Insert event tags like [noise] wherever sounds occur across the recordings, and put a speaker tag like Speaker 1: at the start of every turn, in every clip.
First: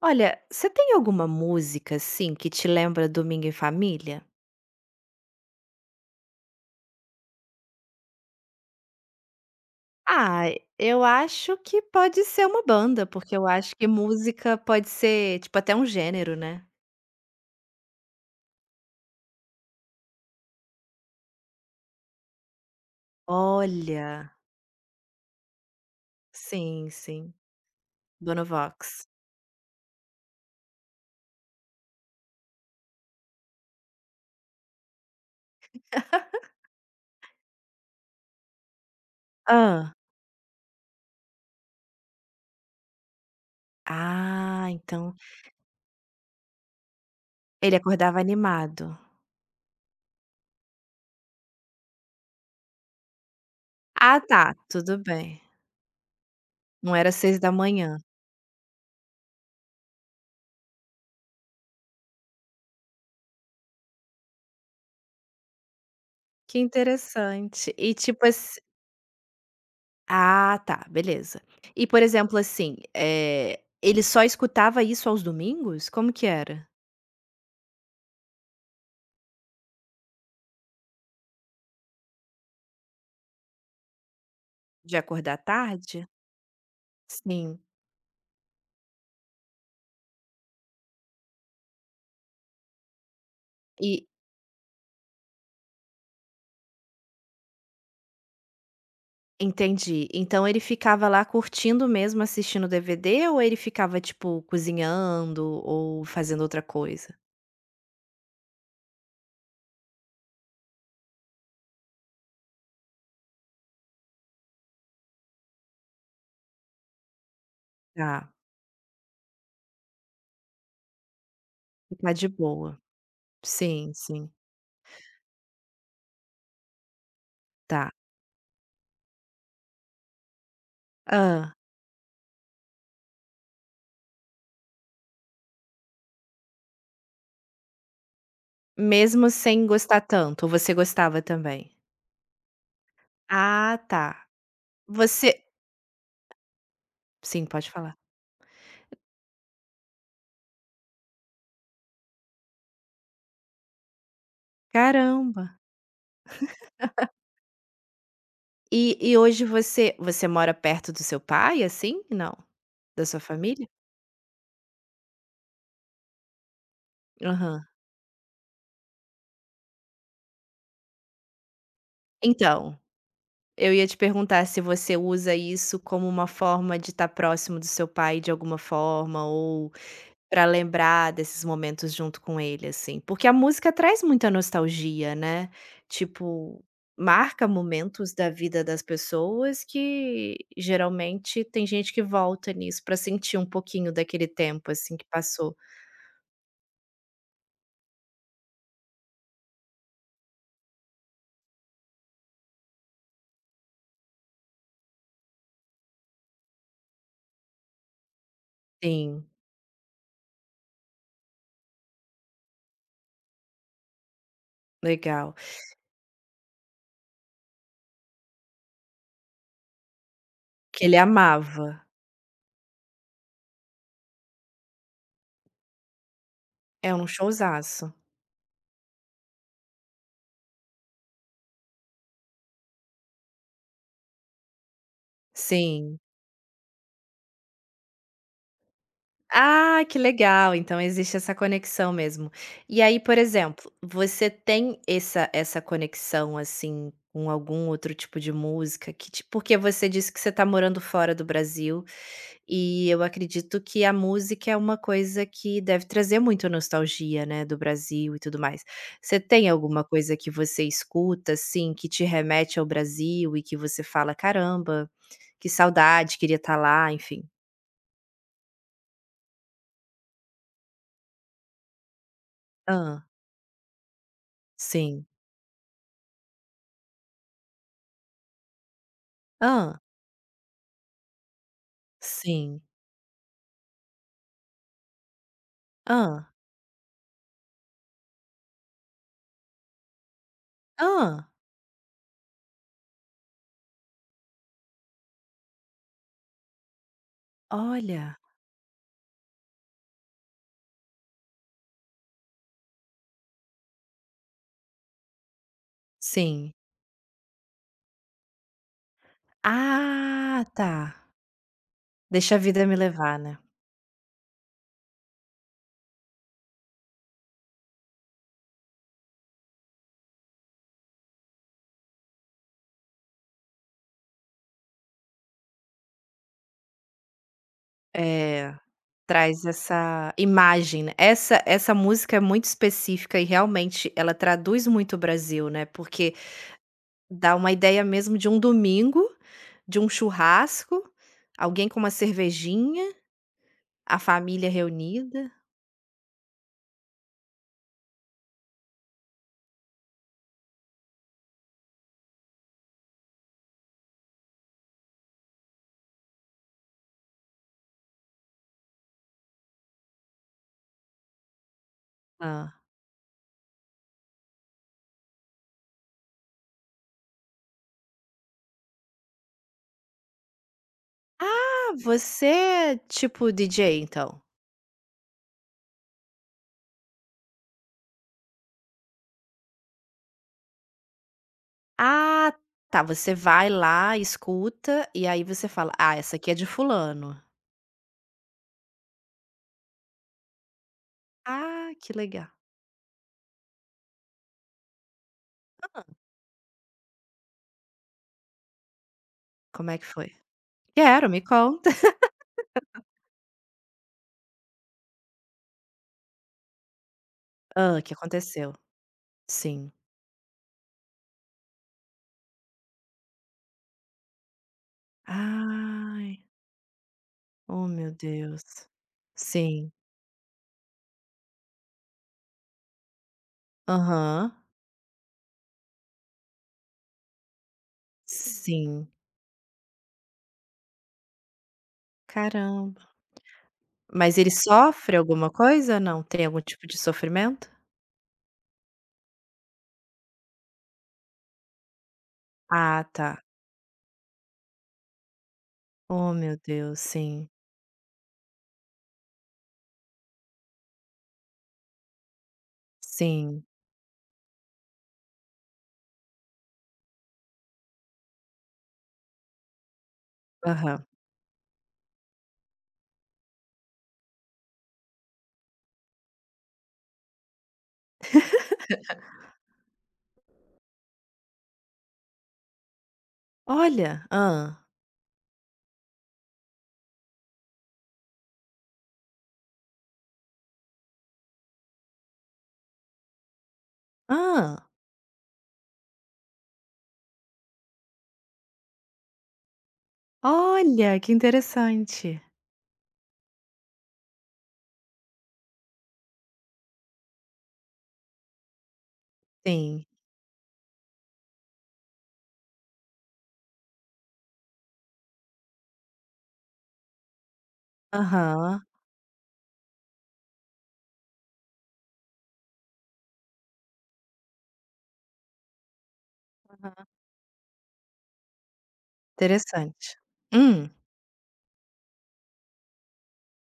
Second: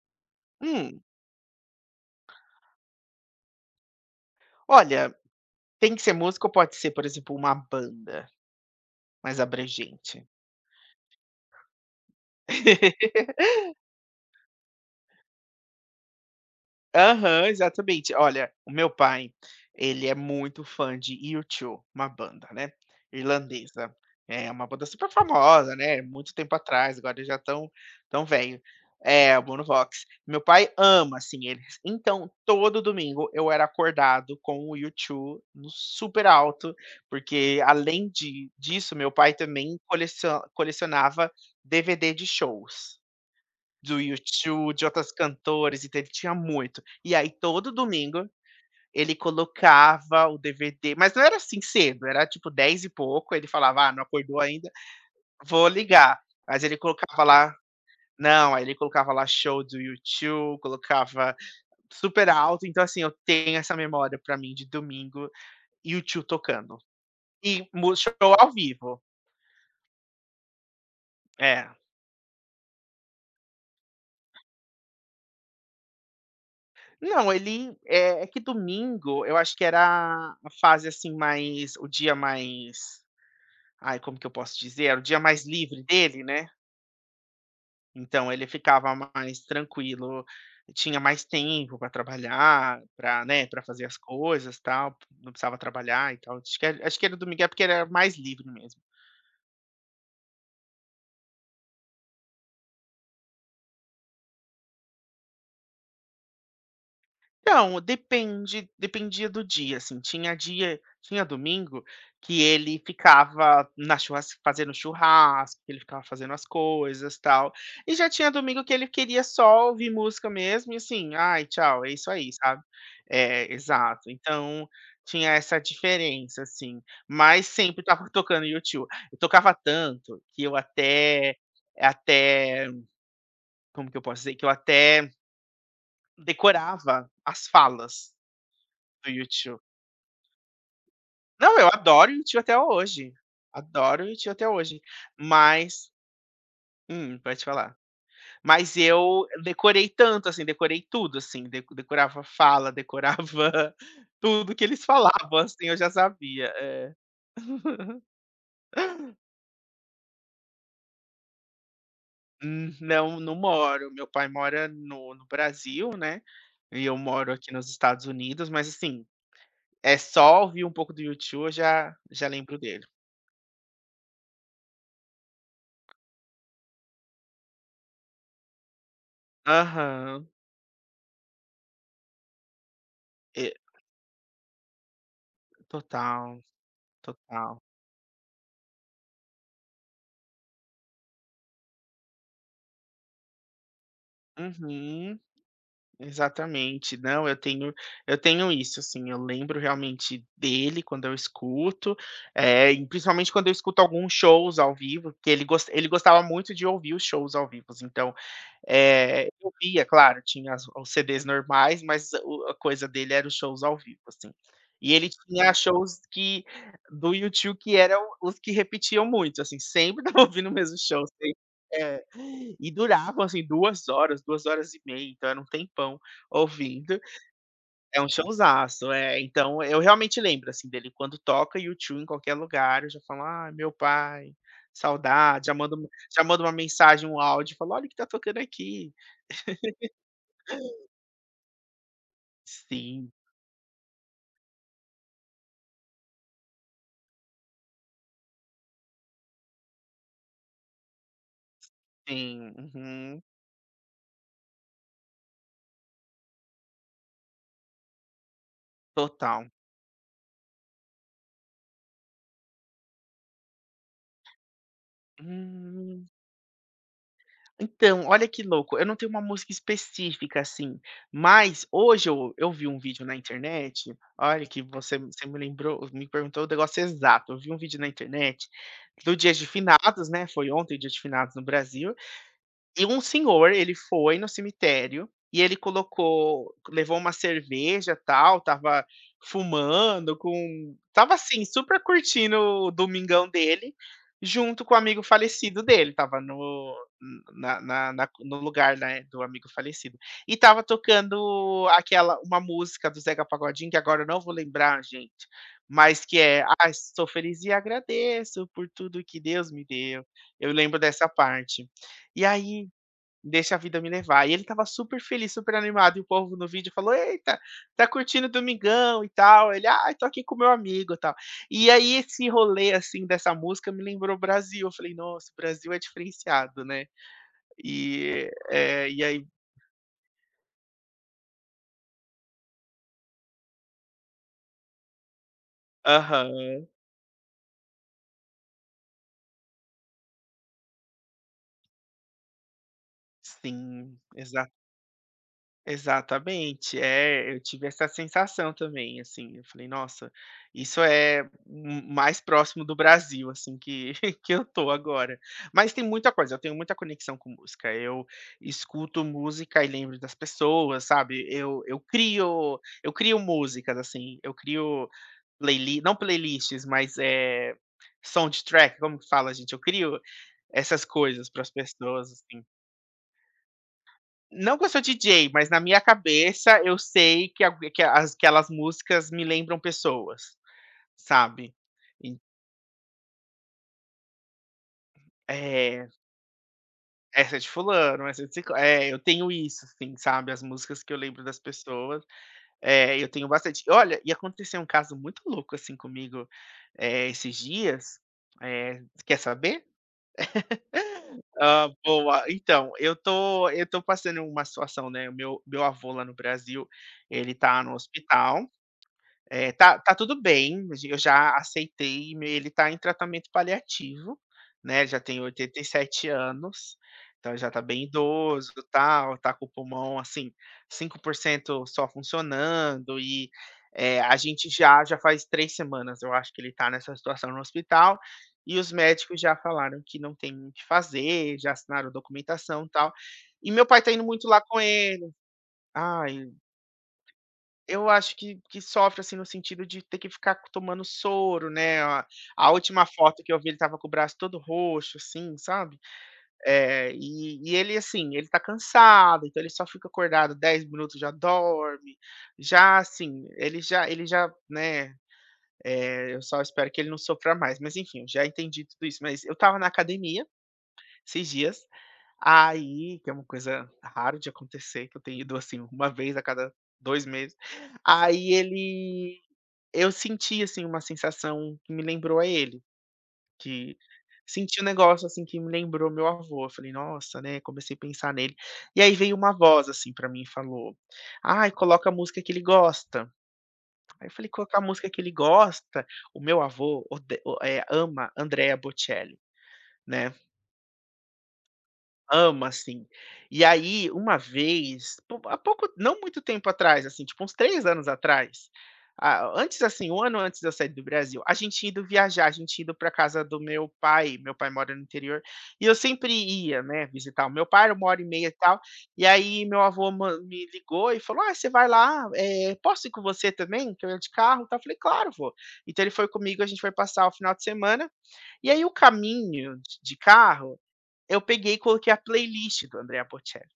Speaker 1: Olha, você tem
Speaker 2: Hum,
Speaker 1: alguma música, assim, que te lembra domingo em família?
Speaker 2: Olha, tem que ser música ou pode ser, por exemplo, uma banda mais abrangente?
Speaker 1: Ah, eu acho que pode ser uma banda,
Speaker 2: [laughs]
Speaker 1: porque eu acho que música pode ser, tipo, até um gênero, né.
Speaker 2: Aham, exatamente. Olha, o meu pai, ele é muito fã de U2, uma banda, né, irlandesa.
Speaker 1: Olha.
Speaker 2: É uma banda super famosa, né, muito tempo
Speaker 1: Sim,
Speaker 2: atrás, agora eles
Speaker 1: sim.
Speaker 2: já estão tão velho.
Speaker 1: Bonovox.
Speaker 2: É, o Bono Vox. Meu pai ama, assim, eles. Então, todo domingo eu era acordado com o U2 no super alto, porque além de disso, meu pai também
Speaker 1: Hã.
Speaker 2: colecionava DVD de shows do YouTube
Speaker 1: Ah,
Speaker 2: 2 de outros
Speaker 1: então
Speaker 2: cantores, então ele tinha muito. E aí todo
Speaker 1: ele acordava
Speaker 2: domingo
Speaker 1: animado.
Speaker 2: ele colocava o DVD, mas não era assim cedo, era tipo 10 e pouco, ele falava: "Ah, não
Speaker 1: Ah
Speaker 2: acordou
Speaker 1: tá,
Speaker 2: ainda,
Speaker 1: tudo bem.
Speaker 2: vou ligar". Mas ele
Speaker 1: Não era
Speaker 2: colocava
Speaker 1: seis da
Speaker 2: lá,
Speaker 1: manhã.
Speaker 2: não, aí ele colocava lá show do YouTube, colocava super alto. Então, assim, eu tenho essa memória pra mim de domingo, YouTube
Speaker 1: Que
Speaker 2: tocando. E
Speaker 1: interessante. E
Speaker 2: show
Speaker 1: tipo
Speaker 2: ao
Speaker 1: ass.
Speaker 2: vivo.
Speaker 1: Ah, tá, beleza.
Speaker 2: É.
Speaker 1: E, por exemplo, assim, ele só escutava isso aos domingos? Como que era?
Speaker 2: Não, ele. É, é que domingo eu acho que era a fase assim, mais. O dia mais. Ai, como que eu posso dizer?
Speaker 1: De
Speaker 2: Era o dia
Speaker 1: acordar
Speaker 2: mais livre
Speaker 1: tarde?
Speaker 2: dele, né,
Speaker 1: Sim.
Speaker 2: então ele ficava mais tranquilo, tinha mais tempo para trabalhar, para, né, para fazer as
Speaker 1: E
Speaker 2: coisas, tal, não precisava trabalhar e tal. Acho que era do Miguel, porque ele era mais livre mesmo.
Speaker 1: entendi. Então ele ficava lá curtindo mesmo, assistindo o DVD ou ele ficava, tipo, cozinhando ou fazendo outra coisa?
Speaker 2: Então, depende dependia do dia, assim, tinha domingo que ele ficava na churras fazendo churrasco, que ele ficava fazendo as coisas, tal. E já tinha
Speaker 1: Tá,
Speaker 2: domingo que ele queria só ouvir música mesmo e assim: "Ai, tchau, é isso
Speaker 1: ficar de
Speaker 2: aí", sabe.
Speaker 1: boa.
Speaker 2: É,
Speaker 1: Sim,
Speaker 2: exato.
Speaker 1: sim.
Speaker 2: Então, tinha essa diferença, assim, mas sempre
Speaker 1: Tá.
Speaker 2: estava [laughs] tocando YouTube. Eu tocava tanto que eu até
Speaker 1: Ah,
Speaker 2: até como que eu posso dizer? Que eu até decorava as falas do
Speaker 1: mesmo
Speaker 2: YouTube.
Speaker 1: sem gostar tanto, ou você gostava
Speaker 2: Não, eu
Speaker 1: também?
Speaker 2: adoro U2 até hoje.
Speaker 1: Ah,
Speaker 2: Adoro U2
Speaker 1: tá.
Speaker 2: até hoje.
Speaker 1: Você
Speaker 2: Mas pode
Speaker 1: sim, pode
Speaker 2: falar.
Speaker 1: falar.
Speaker 2: Mas eu decorei tanto, assim, decorei tudo, assim, de decorava fala, decorava [laughs] tudo que eles falavam,
Speaker 1: Caramba!
Speaker 2: assim, eu já sabia. É.
Speaker 1: E hoje você mora perto do seu pai, assim? Não, da
Speaker 2: Não,
Speaker 1: sua
Speaker 2: não
Speaker 1: família?
Speaker 2: moro. Meu pai mora no Brasil, né, e eu moro aqui
Speaker 1: Aham.
Speaker 2: nos Estados Unidos, mas, assim, é só ouvir um pouco do YouTube, eu já lembro
Speaker 1: Então,
Speaker 2: dele.
Speaker 1: eu ia te perguntar se você usa isso como uma forma de estar próximo do seu pai de alguma forma ou
Speaker 2: Aham.
Speaker 1: para lembrar desses momentos junto com ele, assim. Porque a
Speaker 2: E
Speaker 1: música traz muita nostalgia, né,
Speaker 2: total,
Speaker 1: tipo, marca
Speaker 2: total.
Speaker 1: momentos da vida das pessoas que geralmente tem gente que volta nisso para sentir um pouquinho daquele tempo, assim, que
Speaker 2: Uhum.
Speaker 1: passou.
Speaker 2: Exatamente. Não, eu tenho isso, assim, eu lembro realmente dele quando eu escuto, e principalmente quando eu escuto alguns shows ao vivo, porque ele gostava muito de ouvir os shows ao vivo então,
Speaker 1: Sim,
Speaker 2: eu via, claro, tinha as os CDs normais, mas o a coisa dele era os shows ao vivo, assim. E ele
Speaker 1: legal.
Speaker 2: tinha shows que do YouTube que eram os que repetiam muito, assim, sempre [laughs] estava ouvindo o mesmo
Speaker 1: Que ele
Speaker 2: show.
Speaker 1: amava.
Speaker 2: É. E duravam, assim, 2 horas, 2 horas e meia, então era um tempão
Speaker 1: É
Speaker 2: ouvindo.
Speaker 1: um showzaço.
Speaker 2: É um showzaço, é. Então eu realmente lembro, assim, dele quando toca U2 em qualquer lugar, eu já falo: "Ai, meu pai, saudade", já mando
Speaker 1: Sim.
Speaker 2: já mando uma mensagem, um áudio, falo: "Olha o que tá tocando aqui".
Speaker 1: Ah, que legal, então existe essa conexão mesmo. E aí,
Speaker 2: Sim,
Speaker 1: por exemplo, você tem essa conexão, assim, com algum outro tipo de música que te porque você disse que você tá morando fora do Brasil,
Speaker 2: sim.
Speaker 1: e eu
Speaker 2: Uhum.
Speaker 1: acredito que a música é uma coisa que deve trazer muito nostalgia, né, do Brasil e tudo mais. Você
Speaker 2: Total.
Speaker 1: tem alguma coisa que você escuta, assim, que te remete ao Brasil e que você fala: "Caramba". Que
Speaker 2: Hum.
Speaker 1: saudade, queria estar lá, enfim.
Speaker 2: Então, olha que louco, eu não tenho uma música específica, assim, mas hoje eu vi um
Speaker 1: Hã,
Speaker 2: vídeo na internet, olha que você
Speaker 1: sim.
Speaker 2: você me lembrou me perguntou o negócio exato, eu vi um vídeo na internet do Dia de
Speaker 1: Hã,
Speaker 2: Finados, né, foi ontem Dia de Finados no Brasil,
Speaker 1: sim.
Speaker 2: e um senhor, ele foi no cemitério e ele
Speaker 1: Hã,
Speaker 2: colocou levou uma cerveja, tal, tava fumando com tava
Speaker 1: hã,
Speaker 2: assim, super curtindo o domingão dele, junto com o amigo falecido dele, tava no na na na
Speaker 1: olha.
Speaker 2: no lugar, né, do amigo falecido. E tava tocando aquela uma música do Zeca Pagodinho, que agora eu não vou lembrar, gente, mas que é:
Speaker 1: Sim.
Speaker 2: "Ah, sou feliz e agradeço por tudo que Deus me deu".
Speaker 1: Ah,
Speaker 2: Eu
Speaker 1: tá.
Speaker 2: lembro dessa parte. E
Speaker 1: Deixa a
Speaker 2: aí
Speaker 1: vida me levar, né.
Speaker 2: "Deixa a vida me levar". E ele estava super feliz, super animado, e o povo no vídeo falou: "Eita, tá curtindo o domingão e tal". Ele: "Ai, tô aqui com meu amigo", e tal. E aí esse rolê, assim, dessa música me lembrou Brasil, eu falei: "Nossa, o Brasil é diferenciado, né". E,
Speaker 1: É,
Speaker 2: e aí,
Speaker 1: traz essa imagem, né. Essa música é muito específica e realmente ela traduz muito o Brasil, né, porque
Speaker 2: aham,
Speaker 1: dá uma ideia mesmo de um domingo, de um churrasco, alguém com uma cervejinha,
Speaker 2: sim.
Speaker 1: a família reunida.
Speaker 2: Exatamente. É, eu tive essa sensação também, assim, eu falei: "Nossa, isso é m mais próximo do Brasil, assim, que [laughs] que eu tô agora". Mas tem muita coisa, eu tenho muita conexão com música, eu escuto música e lembro das pessoas, sabe, eu eu
Speaker 1: Hã.
Speaker 2: crio eu crio músicas, assim, eu crio playlist, não, playlists, mas, é, soundtrack, como que fala, gente? Eu crio essas coisas para as pessoas,
Speaker 1: Você
Speaker 2: assim.
Speaker 1: é tipo DJ, então?
Speaker 2: Não que eu sou DJ, mas na minha cabeça eu sei que, aquelas músicas me lembram pessoas, sabe? E,
Speaker 1: Ah, tá, você vai lá, escuta e aí você fala:
Speaker 2: é,
Speaker 1: "Ah, essa aqui é de fulano".
Speaker 2: essa é de fulano, essa é de ciclano. É, eu tenho isso, assim, sabe? As músicas que eu lembro das
Speaker 1: Ah, que
Speaker 2: pessoas.
Speaker 1: legal.
Speaker 2: É, eu tenho bastante. Olha, e aconteceu um caso muito louco, assim, comigo, é, esses dias. É, quer saber?
Speaker 1: Como é que foi? Quero, me
Speaker 2: Ah,
Speaker 1: conta. [laughs]
Speaker 2: boa. Então, eu tô passando uma situação, né? O meu, meu avô lá no Brasil, ele tá no
Speaker 1: Hã, que
Speaker 2: hospital.
Speaker 1: aconteceu?
Speaker 2: É,
Speaker 1: Sim.
Speaker 2: tá tudo bem, eu já aceitei, ele tá em tratamento paliativo, né, já tem oitenta e
Speaker 1: Ai,
Speaker 2: sete anos, então já tá
Speaker 1: oh
Speaker 2: bem
Speaker 1: meu Deus.
Speaker 2: idoso, tal, tá com o
Speaker 1: Sim.
Speaker 2: pulmão, assim, 5% só funcionando e, a
Speaker 1: Aham.
Speaker 2: gente já faz 3 semanas, eu acho que ele tá nessa situação no hospital, e os
Speaker 1: Sim.
Speaker 2: médicos já falaram que não tem o que fazer, já assinaram documentação, e
Speaker 1: Caramba.
Speaker 2: tal. E meu pai tá indo
Speaker 1: Mas
Speaker 2: muito
Speaker 1: ele
Speaker 2: lá com
Speaker 1: sofre
Speaker 2: ele.
Speaker 1: alguma coisa? Não, tem
Speaker 2: Ai,
Speaker 1: algum tipo de sofrimento?
Speaker 2: eu acho que sofre, assim, no sentido de ter que ficar co tomando soro, né, a
Speaker 1: Ah,
Speaker 2: última foto
Speaker 1: tá.
Speaker 2: que eu vi ele tava com o braço todo roxo, assim, sabe.
Speaker 1: Oh meu Deus,
Speaker 2: Eh,
Speaker 1: sim,
Speaker 2: e e ele, assim, ele tá cansado, então ele só fica acordado 10 minutos, já dorme, já, assim,
Speaker 1: sim.
Speaker 2: ele já, né, eu só espero que ele não sofra mais, mas enfim, eu já entendi tudo isso. Mas eu tava na academia
Speaker 1: Aham.
Speaker 2: esses dias, aí que é uma coisa rara de acontecer, que eu tenho ido, assim, uma vez a cada 2 meses, aí ele eu senti, assim, uma sensação que me lembrou a ele, que
Speaker 1: Olha!
Speaker 2: senti
Speaker 1: Ah.
Speaker 2: um negócio, assim, que me lembrou meu avô, eu falei: "Nossa", né, comecei a pensar nele. E aí veio uma voz, assim, pra mim e falou: "Ai, coloca a música que ele gosta". Aí eu falei: "Colocar a
Speaker 1: Ah,
Speaker 2: música que ele gosta?". O meu avô ama Andrea Bocelli, né.
Speaker 1: olha, que interessante.
Speaker 2: Ama, assim. E aí, uma vez, pou há pouco, não muito tempo atrás, assim, tipo uns 3 anos atrás, ah, antes,
Speaker 1: Sim,
Speaker 2: assim, um ano antes de eu sair do Brasil, a gente indo viajar, a gente indo para casa do meu pai mora no interior, e eu sempre ia, né, visitar o meu pai, era 1 hora e meia e tal,
Speaker 1: aham,
Speaker 2: e aí meu avô man me ligou e falou: "Ah, você vai lá, posso ir com você também, que eu ia de carro e tal?". Eu falei: "Claro, vou". Então ele foi comigo, a gente foi passar o final de semana, e aí o caminho
Speaker 1: interessante.
Speaker 2: de carro
Speaker 1: Hum,
Speaker 2: eu peguei e coloquei a playlist do Andrea Bocelli.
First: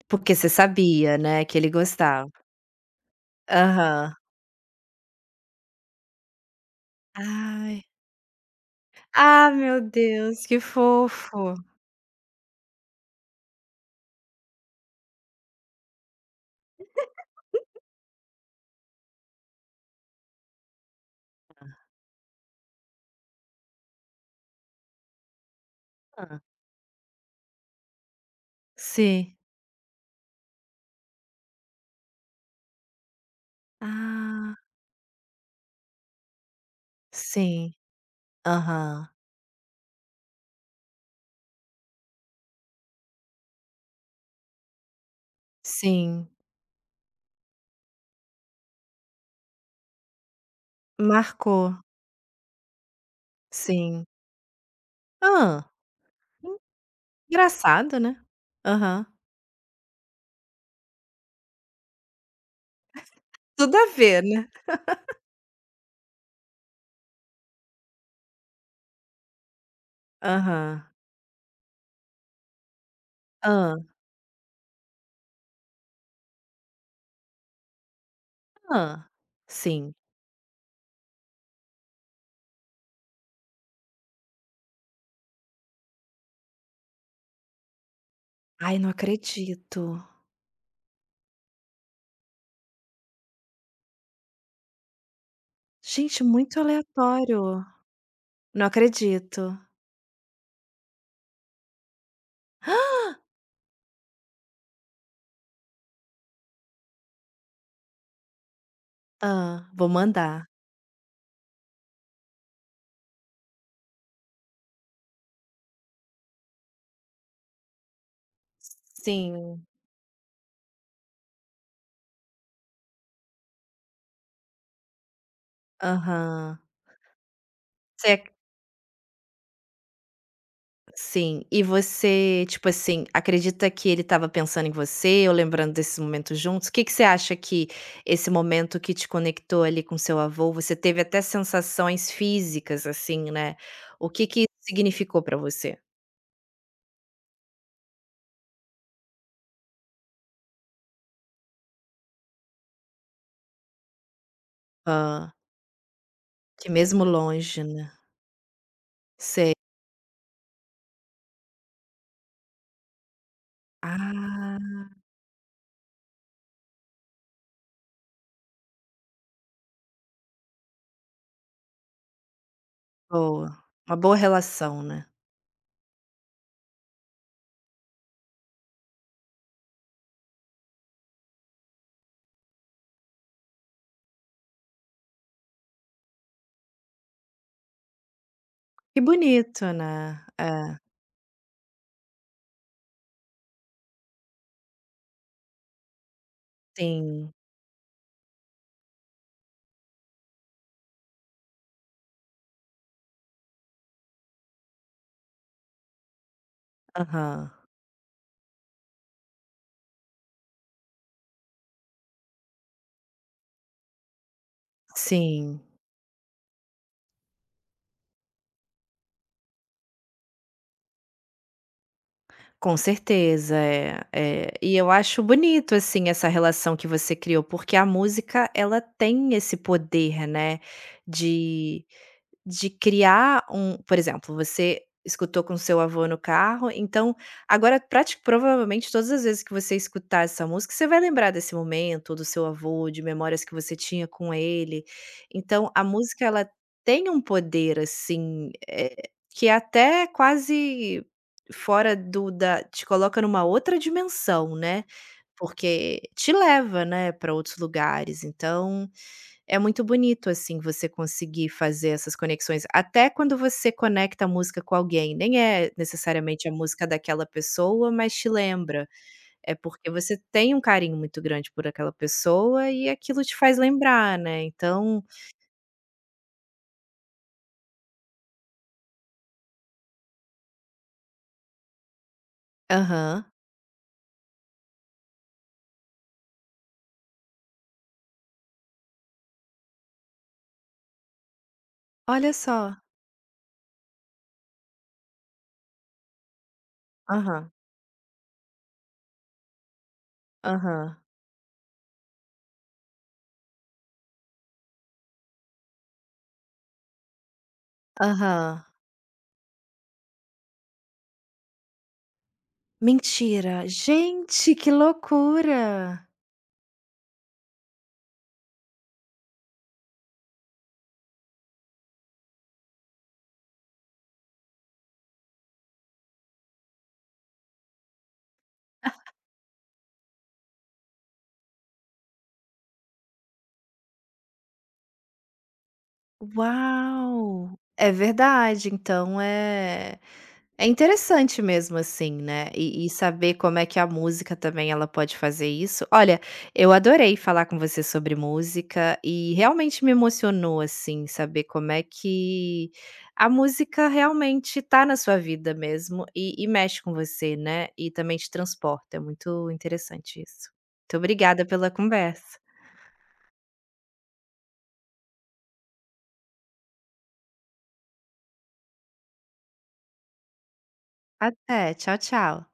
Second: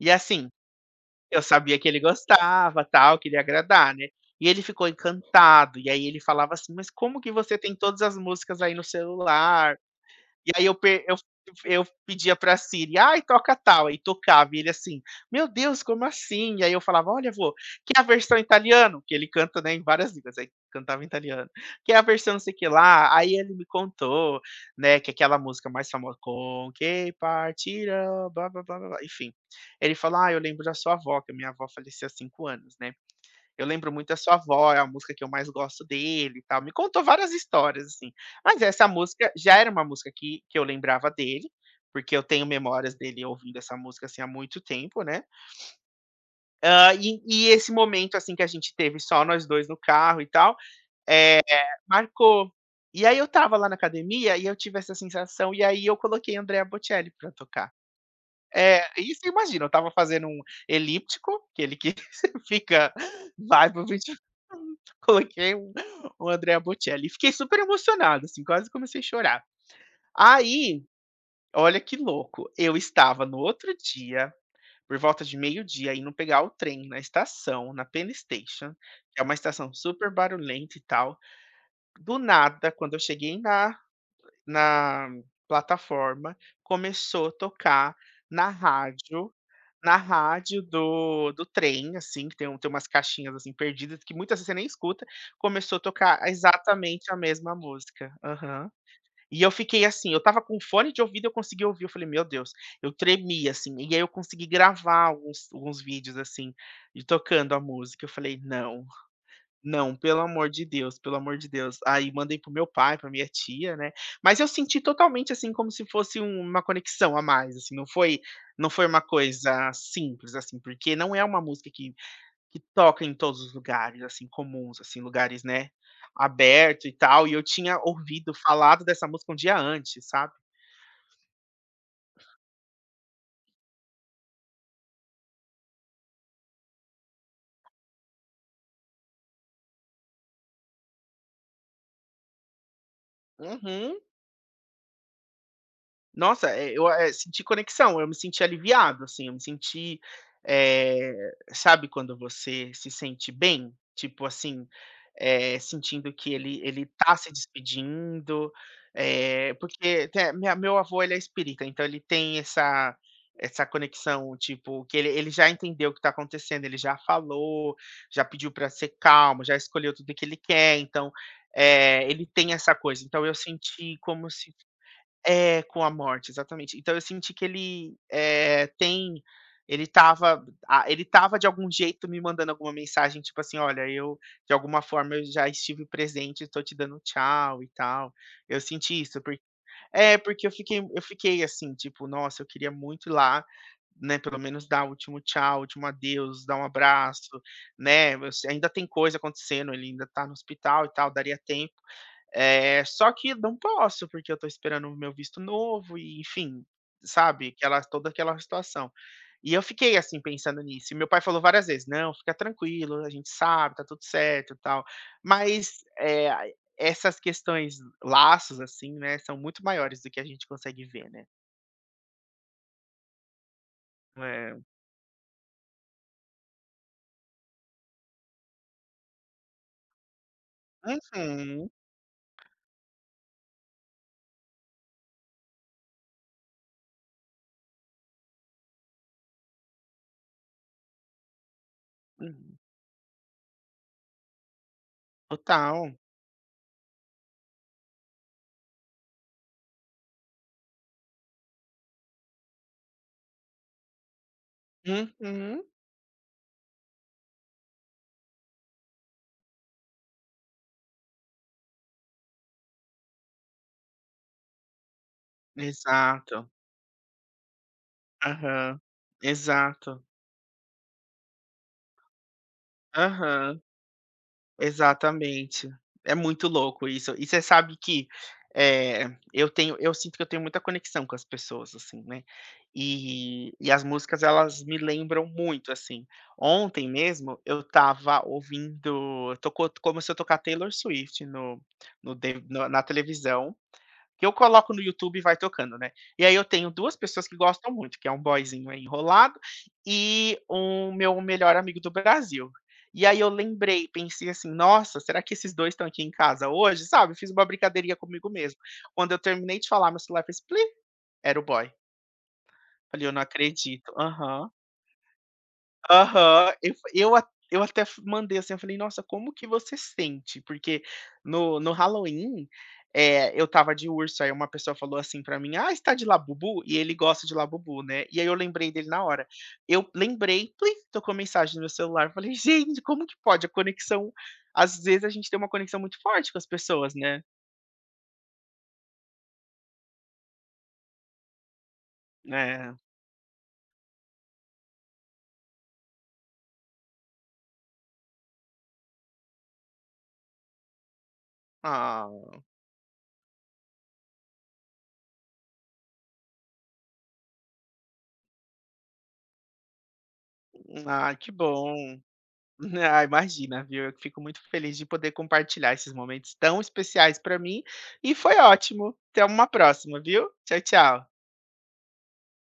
Speaker 2: E,
Speaker 1: porque
Speaker 2: assim,
Speaker 1: você sabia,
Speaker 2: eu
Speaker 1: né, que ele
Speaker 2: sabia que ele
Speaker 1: gostava.
Speaker 2: gostava, tal, que ele ia agradar, né.
Speaker 1: Aham.
Speaker 2: E ele ficou encantado, e aí ele falava assim: "Mas como que você tem
Speaker 1: Ai,
Speaker 2: todas as músicas aí no
Speaker 1: ah,
Speaker 2: celular?".
Speaker 1: meu Deus,
Speaker 2: E
Speaker 1: que
Speaker 2: aí eu, pe
Speaker 1: fofo.
Speaker 2: eu pedia pra Siri: "Ai, toca tal", aí tocava, e ele assim: "Meu Deus, como assim?". E aí eu falava: "Olha, vô, quer a versão em italiano?", que ele canta, né, em várias línguas, aí cantava em italiano. "Quer a versão não sei o que lá?". Aí ele me contou, né, que aquela música mais famosa,
Speaker 1: Hã.
Speaker 2: "Con che partirò", blá blá blá blá blá, enfim.
Speaker 1: Sim.
Speaker 2: Ele falou: "Ah, eu lembro da sua avó", que a minha avó faleceu há 5 anos, né. Eu lembro muito da sua
Speaker 1: Ah,
Speaker 2: avó, é a música que eu mais gosto dele e tal. Me contou várias
Speaker 1: sim,
Speaker 2: histórias, assim. Mas essa
Speaker 1: aham,
Speaker 2: música já era uma música que eu lembrava dele, porque eu tenho memórias dele ouvindo essa música, assim, há muito tempo, né.
Speaker 1: sim,
Speaker 2: Hã, e esse momento, assim, que a gente teve só nós 2 no carro e tal, eh,
Speaker 1: marcou,
Speaker 2: marcou. E aí eu tava lá na
Speaker 1: sim.
Speaker 2: academia e eu tive essa sensação, e
Speaker 1: Hã,
Speaker 2: aí eu coloquei Andrea Bocelli pra tocar.
Speaker 1: engraçado, né.
Speaker 2: É,
Speaker 1: Aham.
Speaker 2: e imagina, eu estava fazendo um elíptico, aquele que [laughs] fica vai
Speaker 1: Tudo
Speaker 2: para o
Speaker 1: a
Speaker 2: 20
Speaker 1: ver,
Speaker 2: [laughs]
Speaker 1: né.
Speaker 2: coloquei um Andrea Bocelli. Fiquei super emocionado, assim, quase comecei a chorar.
Speaker 1: Aham.
Speaker 2: Aí, olha que louco, eu estava no outro
Speaker 1: Hã,
Speaker 2: dia, por volta de meio-dia, indo pegar o trem na estação, na Penn Station,
Speaker 1: hã,
Speaker 2: que é uma estação
Speaker 1: sim.
Speaker 2: super barulhenta e tal. Do nada, quando eu cheguei na plataforma, começou a tocar na
Speaker 1: Ai, não
Speaker 2: rádio, na
Speaker 1: acredito.
Speaker 2: rádio do trem, assim, que tem tem umas caixinhas, assim, perdidas, que muitas vezes você nem escuta, começou a
Speaker 1: Gente,
Speaker 2: tocar
Speaker 1: muito
Speaker 2: exatamente a mesma
Speaker 1: aleatório.
Speaker 2: música.
Speaker 1: Não
Speaker 2: Aham. E eu
Speaker 1: acredito.
Speaker 2: fiquei assim, eu tava com um fone de ouvido, eu consegui ouvir, eu falei: "Meu Deus", eu tremi, assim, e aí eu consegui gravar alguns vídeos, assim, de tocando a música, eu falei: "Não".
Speaker 1: Hã, vou
Speaker 2: Não, pelo amor
Speaker 1: mandar.
Speaker 2: de Deus, pelo amor de Deus. Aí mandei para meu pai, para minha tia, né. Mas eu senti totalmente, assim, como se fosse um- uma conexão a mais, assim, não foi uma
Speaker 1: Sim.
Speaker 2: coisa simples, assim, porque não é uma música que toca em todos os lugares, assim, comuns, assim, lugares, né,
Speaker 1: Aham.
Speaker 2: aberto e tal, e eu tinha
Speaker 1: Você
Speaker 2: ouvido,
Speaker 1: ac
Speaker 2: falado dessa música um dia antes, sabe.
Speaker 1: sim. E você, tipo assim, acredita que ele estava pensando em você ou lembrando desses momentos juntos? O que que você acha que esse momento que te conectou ali com seu avô, você teve até sensações físicas, assim, né.
Speaker 2: Uhum.
Speaker 1: O que que isso significou pra você?
Speaker 2: Nossa, eu, senti conexão, eu me senti aliviado, assim, eu me senti, eh, sabe quando você se sente bem? Tipo assim,
Speaker 1: Hã,
Speaker 2: sentindo que ele
Speaker 1: que
Speaker 2: ele
Speaker 1: mesmo
Speaker 2: tá se
Speaker 1: longe, né.
Speaker 2: despedindo,
Speaker 1: Sei.
Speaker 2: porque te minha meu avô ele é espírita, então ele tem essa conexão,
Speaker 1: Ah,
Speaker 2: tipo, que ele já entendeu o que tá acontecendo, ele já falou, já pediu para ser calmo, já escolheu tudo que ele quer, então, ele tem essa coisa, então eu
Speaker 1: boa.
Speaker 2: senti
Speaker 1: Uma boa
Speaker 2: como se
Speaker 1: relação, né.
Speaker 2: é, com a morte, exatamente. Então eu senti que ele, tem ele tava, a ele tava de algum jeito me mandando alguma mensagem, tipo assim: "Olha, eu de alguma forma eu já estive presente, estou te dando tchau e tal". Eu senti
Speaker 1: Que
Speaker 2: isso,
Speaker 1: bonito,
Speaker 2: é,
Speaker 1: né.
Speaker 2: porque eu fiquei
Speaker 1: É,
Speaker 2: eu fiquei assim, tipo: "Nossa, eu queria muito ir lá, né, pelo menos dar o último tchau, o último adeus, dar um abraço",
Speaker 1: sim.
Speaker 2: né, você ainda tem coisa acontecendo, ele ainda tá no hospital e tal, daria tempo. Só que não posso, porque eu tô esperando o meu visto novo e, enfim,
Speaker 1: Aham.
Speaker 2: sabe, aquela toda aquela situação. E eu fiquei, assim, pensando nisso, e meu pai falou várias vezes: "Não, fica tranquilo, a gente sabe, tá tudo certo, e tal".
Speaker 1: Sim,
Speaker 2: Mas, é. Essas questões, laços, assim, né, são muito maiores do que a gente consegue ver, né.
Speaker 1: com certeza, é, é.
Speaker 2: É.
Speaker 1: E eu acho bonito, assim, essa relação que você criou, porque a música ela tem esse poder, né,
Speaker 2: Uhum,
Speaker 1: de De criar um por exemplo, você escutou com seu avô no carro, então agora prati provavelmente todas as vezes que você escutar essa música, você vai lembrar desse momento, do seu
Speaker 2: uhum.
Speaker 1: avô, de memórias que você tinha com ele. Então a
Speaker 2: Total.
Speaker 1: música ela tem um poder, assim, que é até quase fora do da te coloca numa outra dimensão, né,
Speaker 2: Uhum.
Speaker 1: porque te leva, né, para outros lugares, então é muito bonito, assim, você conseguir fazer essas conexões. Até quando você conecta a música com alguém, nem é necessariamente
Speaker 2: Exato.
Speaker 1: a música daquela pessoa, mas te
Speaker 2: Aham.
Speaker 1: lembra. É porque
Speaker 2: Exato.
Speaker 1: você tem um carinho muito grande por aquela pessoa e aquilo te faz
Speaker 2: Aham.
Speaker 1: lembrar, né. Então
Speaker 2: Exatamente. É muito louco isso. E você sabe que, eh, eu tenho eu sinto que eu tenho muita conexão com as pessoas, assim, né.
Speaker 1: aham.
Speaker 2: E as músicas elas me lembram muito, assim. Ontem mesmo eu estava ouvindo tocou começou a tocar Taylor Swift no no
Speaker 1: Olha
Speaker 2: de na
Speaker 1: só.
Speaker 2: na televisão, que eu coloco no YouTube e vai tocando, né. E aí eu tenho 2 pessoas que
Speaker 1: Aham,
Speaker 2: gostam muito, que é um boyzinho aí enrolado e o
Speaker 1: aham,
Speaker 2: meu melhor amigo do Brasil. E aí eu lembrei, pensei assim: "Nossa, será que esses 2 estão aqui em casa hoje?", sabe, fiz uma brincadeirinha comigo mesmo.
Speaker 1: aham.
Speaker 2: Quando eu terminei de falar, meu celular fez "plim", era o boy. Falei: "Eu não
Speaker 1: Mentira!
Speaker 2: acredito". Aham.
Speaker 1: Gente, que loucura!
Speaker 2: Aham, eu f eu a eu até f mandei, assim, eu falei: "Nossa, como que você sente?" Porque no Halloween, eu tava de urso, aí uma pessoa falou assim pra mim: "Ah, está de Labubu?" E ele gosta de Labubu, né, e aí eu lembrei dele na hora. Eu lembrei, plim, tocou mensagem no meu celular, falei: [laughs] "Gente, como que pode?" A conexão às vezes a gente tem uma conexão muito forte com as pessoas, né.
Speaker 1: Uau! É verdade, então é é interessante mesmo, assim, né,
Speaker 2: É.
Speaker 1: e saber como é que a música também ela pode fazer isso. Olha, eu adorei falar com você sobre música e realmente me emocionou, assim, saber como é
Speaker 2: Ah,
Speaker 1: que a música realmente tá na sua vida mesmo e mexe com você, né, e também te transporta, é muito interessante isso. Muito
Speaker 2: ai que
Speaker 1: obrigada pela
Speaker 2: bom.
Speaker 1: conversa.
Speaker 2: [laughs] Ah, imagina, viu? Eu fico muito feliz de poder compartilhar esses momentos tão especiais para mim e foi ótimo. Até uma próxima, viu? Tchau, tchau.
Speaker 1: Até, tchau, tchau.